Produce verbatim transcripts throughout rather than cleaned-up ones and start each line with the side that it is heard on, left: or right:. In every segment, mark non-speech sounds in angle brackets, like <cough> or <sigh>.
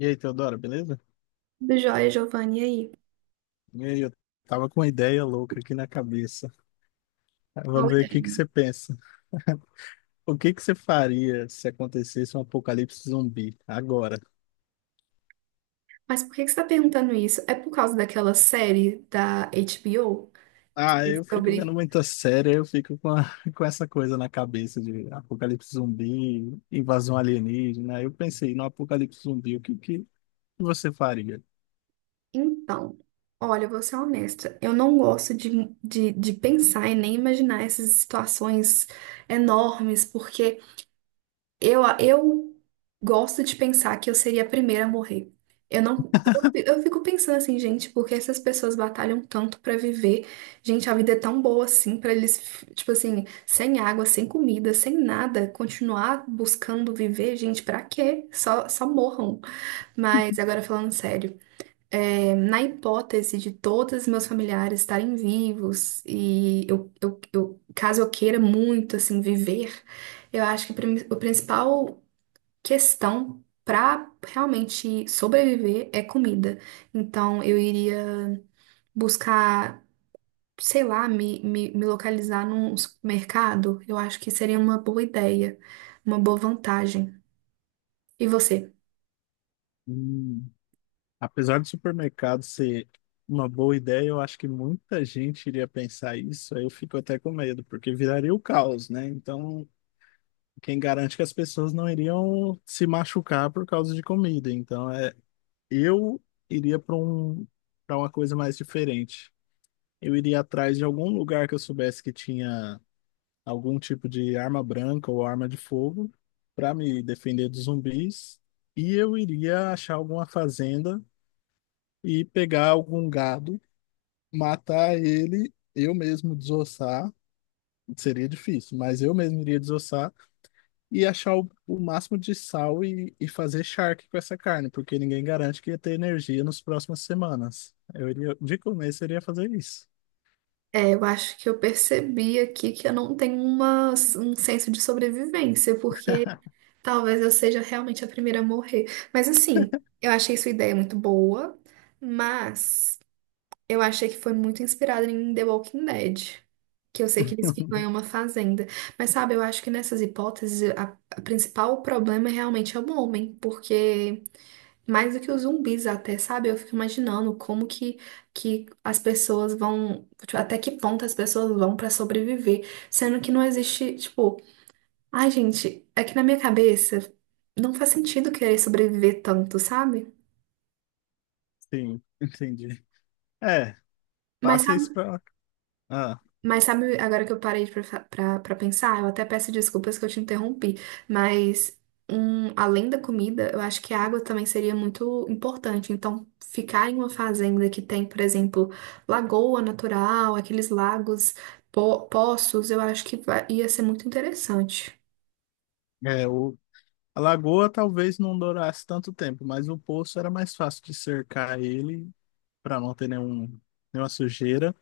left: E aí, Teodoro, beleza?
right: Tudo jóia, Giovanni, e aí?
left: E aí, eu tava com uma ideia louca aqui na cabeça.
right: Qual
left: Vamos
right: a
left: ver o que que
right: ideia?
left: você pensa. <laughs> O que que você faria se acontecesse um apocalipse zumbi agora?
right: Mas por que que você está perguntando isso? É por causa daquela série da H B O
left: Ah, eu fico vendo
right: sobre.
left: muita série, eu fico com, a- <laughs> com essa coisa na cabeça de apocalipse zumbi, invasão alienígena. Eu pensei no apocalipse zumbi, o que que você faria?
right: Então, olha, eu vou ser honesta. Eu não gosto de, de, de pensar e nem imaginar essas situações enormes, porque Eu, eu gosto de pensar que eu seria a primeira a morrer. Eu não, eu, eu fico pensando assim, gente, porque essas pessoas batalham tanto pra viver. Gente, a vida é tão boa assim pra eles, tipo assim, sem água, sem comida, sem nada, continuar buscando viver, gente, pra quê? Só, só morram. Mas agora falando sério, é, na hipótese de todos meus familiares estarem vivos e eu, eu, eu- caso eu queira muito assim viver, eu acho que o prim- o principal questão para realmente sobreviver é comida. Então eu iria buscar, sei lá, me, me, me localizar num supermercado. Eu acho que seria uma boa ideia, uma boa vantagem. E você?
left: Apesar do supermercado ser uma boa ideia, eu acho que muita gente iria pensar isso. Aí eu fico até com medo, porque viraria o caos, né? Então, quem garante que as pessoas não iriam se machucar por causa de comida? Então, é, eu iria para um, para uma coisa mais diferente. Eu iria atrás de algum lugar que eu soubesse que tinha algum tipo de arma branca ou arma de fogo para me defender dos zumbis. E eu iria achar alguma fazenda e pegar algum gado. Matar ele, eu mesmo desossar, seria difícil, mas eu mesmo iria desossar e achar o, o máximo de sal e, e fazer charque com essa carne, porque ninguém garante que ia ter energia nas próximas semanas. Eu iria, de começo, eu iria fazer isso.
right: É, eu acho que eu percebi aqui que eu não tenho uma, um senso de sobrevivência, porque talvez eu seja realmente a primeira a morrer. Mas assim, eu achei sua ideia muito boa, mas. Eu achei que foi muito inspirado em The Walking Dead, que eu sei que eles ficam em
left: <laughs>
right: uma fazenda. Mas sabe, eu acho que nessas hipóteses, a, a principal problema realmente é o homem, porque mais do que os zumbis até, sabe? Eu fico imaginando como que, que as pessoas vão, tipo, até que ponto as pessoas vão pra sobreviver, sendo que não existe, tipo, ai, gente, é que na minha cabeça não faz sentido querer sobreviver tanto, sabe?
left: Sim, entendi. É,
right: Mas
left: passa isso
right: sabe
left: pra. Ah,
right: Mas sabe, agora que eu parei pra, pra, pra pensar, eu até peço desculpas que eu te interrompi, mas um, além da comida, eu acho que a água também seria muito importante. Então, ficar em uma fazenda que tem, por exemplo, lagoa natural, aqueles lagos, po poços, eu acho que vai- ia ser muito interessante.
left: é, o, a lagoa talvez não durasse tanto tempo, mas o poço era mais fácil de cercar ele para não ter nenhum, nenhuma sujeira.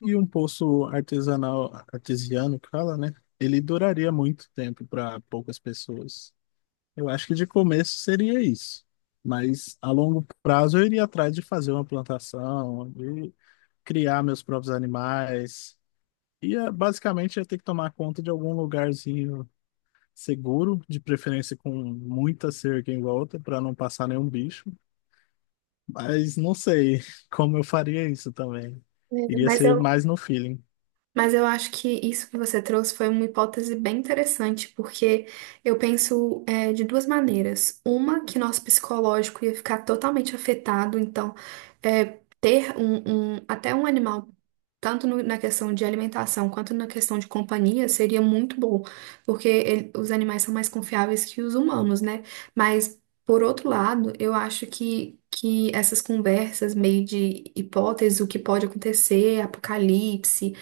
left: E um poço artesanal, artesiano, que fala, né? Ele duraria muito tempo para poucas pessoas. Eu acho que de começo seria isso. Mas a longo prazo eu iria atrás de fazer uma plantação, de criar meus próprios animais. E eh, basicamente ia ter que tomar conta de algum lugarzinho seguro, de preferência com muita cerca em volta, para não passar nenhum bicho. Mas não sei <laughs> como eu faria isso também.
right: É,
left: Iria
right: Mas
left: ser
right: eu,
left: mais no feeling.
right: Mas eu acho que isso que você trouxe foi uma hipótese bem interessante, porque eu penso é, de duas maneiras. Uma, que nosso psicológico ia ficar totalmente afetado, então é, ter um, um- até um animal, tanto no- na questão de alimentação quanto na questão de companhia, seria muito bom, porque ele- os animais são mais confiáveis que os humanos, né? Mas, por outro lado, eu acho que. Que essas conversas meio de hipóteses, o que pode acontecer, apocalipse,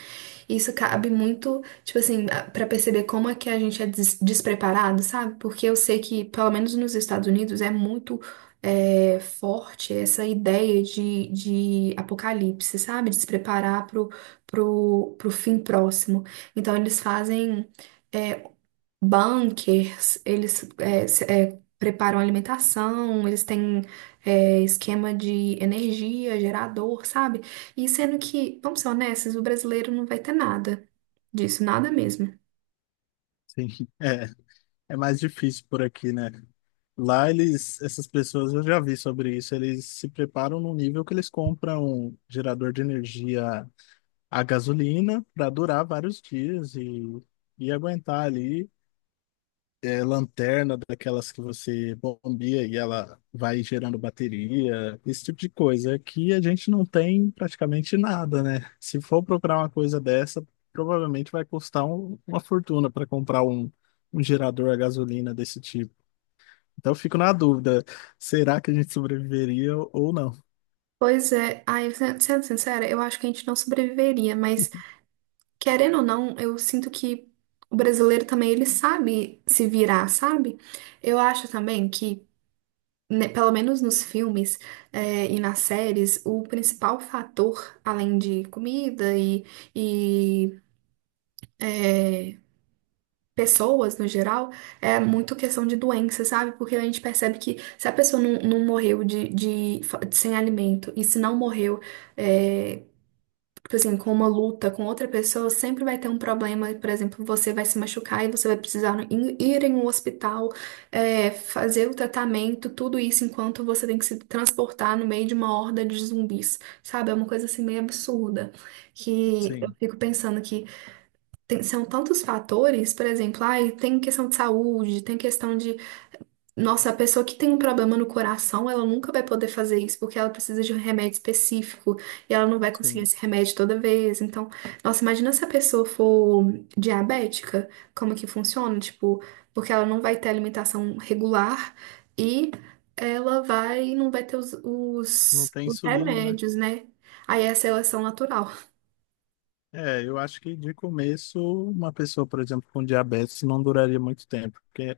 right: e isso cabe muito, tipo assim, a- pra perceber como é que a gente é des- despreparado, sabe? Porque eu sei que, pelo menos nos Estados Unidos, é muito é, forte essa ideia de, de apocalipse, sabe? De se preparar pro, pro, pro fim próximo. Então, eles fazem. é, Bunkers, eles é, se- é, preparam alimentação, eles têm é, esquema de energia, gerador, sabe? E sendo que, vamos ser honestos, o brasileiro não vai ter nada disso, nada mesmo.
left: Sim. <laughs> É. É mais difícil por aqui, né? Lá eles, essas pessoas, eu já vi sobre isso, eles se preparam num nível que eles compram um gerador de energia a gasolina para durar vários dias e, e aguentar ali. É, lanterna daquelas que você bombia e ela vai gerando bateria, esse tipo de coisa. Aqui a gente não tem praticamente nada, né? Se for procurar uma coisa dessa, provavelmente vai custar um- uma fortuna para comprar um, um gerador a gasolina desse tipo. Então eu fico na dúvida, será que a gente sobreviveria ou não?
right: Pois é, ai, se- sendo sincera, eu acho que a gente não sobreviveria, mas querendo ou não, eu sinto que o brasileiro também, ele sabe se virar, sabe? Eu acho também que né, pelo menos nos filmes, eh, e nas séries, o principal fator, além de comida e, e, eh, pessoas no geral, é muito questão de doença, sabe? Porque a gente percebe que se a pessoa não, não morreu de, de, fa- de- sem alimento e se não morreu, é, tipo assim, com uma luta com outra pessoa, sempre vai ter um problema. Por exemplo, você vai se machucar e você vai precisar in- ir em um hospital, é, fazer o tratamento, tudo isso enquanto você tem que se transportar no meio de uma horda de zumbis, sabe? É uma coisa assim meio absurda. Que eu
left: Sim,
right: fico pensando que tem- são tantos fatores, por exemplo, ai, tem questão de saúde, tem questão de nossa, a pessoa que tem um problema no coração, ela nunca vai poder fazer isso, porque ela precisa de um remédio específico e ela não vai conseguir
left: sim.
right: esse remédio toda vez. Então, nossa, imagina se a pessoa for diabética, como que funciona? Tipo, porque ela não vai ter alimentação regular e ela vai, não vai ter os,
left: Não
right: os,
left: tem
right: os
left: insulina, né?
right: remédios, né? Aí é a seleção natural.
left: É, eu acho que de começo, uma pessoa, por exemplo, com diabetes não duraria muito tempo, porque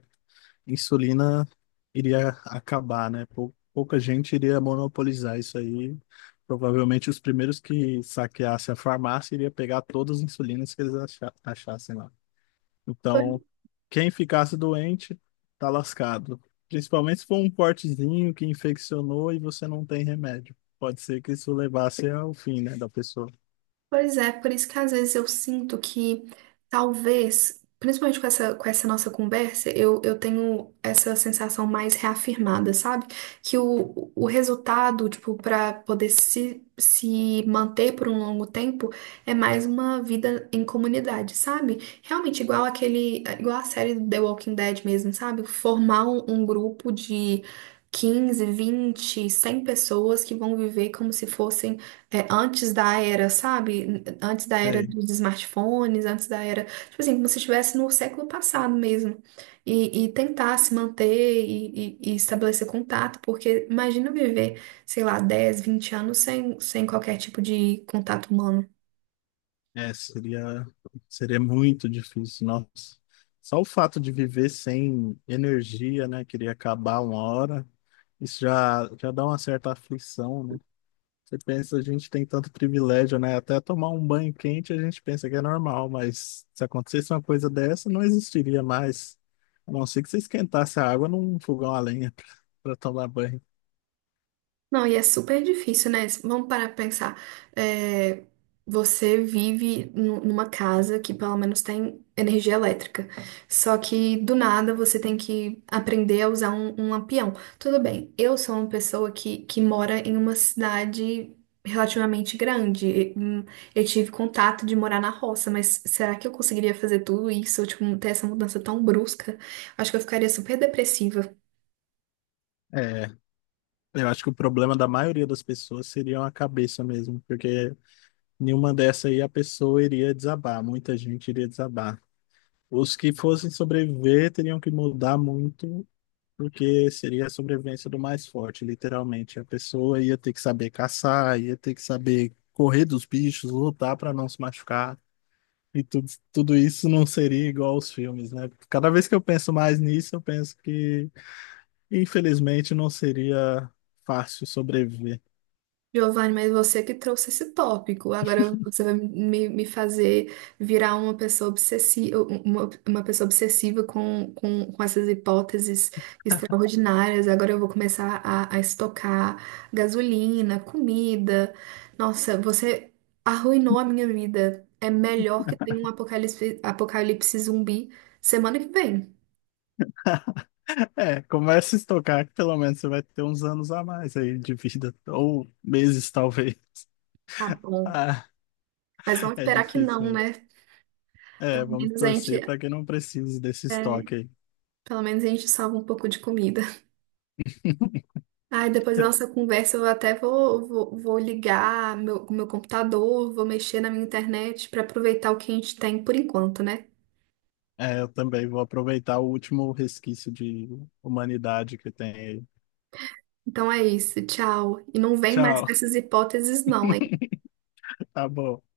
left: insulina iria acabar, né? Pou- Pouca gente iria monopolizar isso aí. Provavelmente os primeiros que saqueassem a farmácia iria pegar todas as insulinas que eles acha- achassem lá. Então, quem ficasse doente, tá lascado. Principalmente se for um cortezinho que infeccionou e você não tem remédio. Pode ser que isso levasse ao fim, né, da pessoa.
right: Pois é, por isso que às vezes eu sinto que talvez, principalmente com essa, com essa nossa conversa, eu, eu tenho essa sensação mais reafirmada, sabe? Que o, o resultado, tipo, para poder se, se manter por um longo tempo, é mais uma vida em comunidade, sabe? Realmente igual aquele, igual a série do The Walking Dead mesmo, sabe? Formar um, um grupo de quinze vinte cem pessoas que vão viver como se fossem é, antes da era, sabe? Antes da era
left: Sei.
right: dos smartphones, antes da era. Tipo assim, como se estivesse no século passado mesmo. E, e tentar se manter e, e- e estabelecer contato, porque imagina viver, sei lá, dez, vinte anos sem, sem qualquer tipo de contato humano.
left: É, seria, seria muito difícil, nossa. Só o fato de viver sem energia, né, queria acabar uma hora, isso já, já dá uma certa aflição, né? Você pensa, a gente tem tanto privilégio, né? Até tomar um banho quente a gente pensa que é normal, mas se acontecesse uma coisa dessa, não existiria mais. A não ser que você esquentasse a água num fogão a lenha <laughs> para tomar banho.
right: Não, e é super difícil, né? Vamos parar pra pensar. É, você vive nu- numa casa que pelo menos tem energia elétrica. Só que do nada você tem que aprender a usar um, um lampião. Tudo bem, eu sou uma pessoa que, que mora em uma cidade relativamente grande. E, hum, Eu tive contato de morar na roça, mas será que eu conseguiria fazer tudo isso? Tipo, ter essa mudança tão brusca? Acho que eu ficaria super depressiva.
left: É, eu acho que o problema da maioria das pessoas seria a cabeça mesmo, porque nenhuma dessa aí a pessoa iria desabar, muita gente iria desabar. Os que fossem sobreviver teriam que mudar muito. Porque seria a sobrevivência do mais forte, literalmente. A pessoa ia ter que saber caçar, ia ter que saber correr dos bichos, lutar para não se machucar. E tudo, tudo isso não seria igual aos filmes, né? Cada vez que eu penso mais nisso, eu penso que, infelizmente, não seria fácil sobreviver. <laughs>
right: Giovanni, mas você que trouxe esse tópico. Agora você vai me, me fazer virar uma pessoa obsessiva, uma, uma pessoa obsessiva com, com, com essas hipóteses extraordinárias. Agora eu vou começar a, a estocar gasolina, comida. Nossa, você arruinou a minha vida. É melhor que tenha um apocalipse, apocalipse zumbi semana que vem.
left: É, começa a estocar que pelo menos você vai ter uns anos a mais aí de vida, ou meses <laughs> talvez.
right: Tá bom.
left: Ah,
right: Mas vamos
left: é
right: esperar que
left: difícil
right: não,
left: mesmo.
right: né?
left: É,
right: Pelo
left: vamos
right: menos a gente,
left: torcer para que não precise desse
right: é,
left: estoque aí.
right: pelo menos a gente salva um pouco de comida.
left: <laughs>
right: Ai, depois da nossa conversa eu até vou, vou, vou ligar meu, o meu computador, vou mexer na minha internet para aproveitar o que a gente tem por enquanto, né?
left: É, eu também vou aproveitar o último resquício de humanidade que tem aí.
right: Então é isso, tchau. E não vem mais
left: Tchau,
right: com essas hipóteses, não, hein?
left: <laughs> tá bom.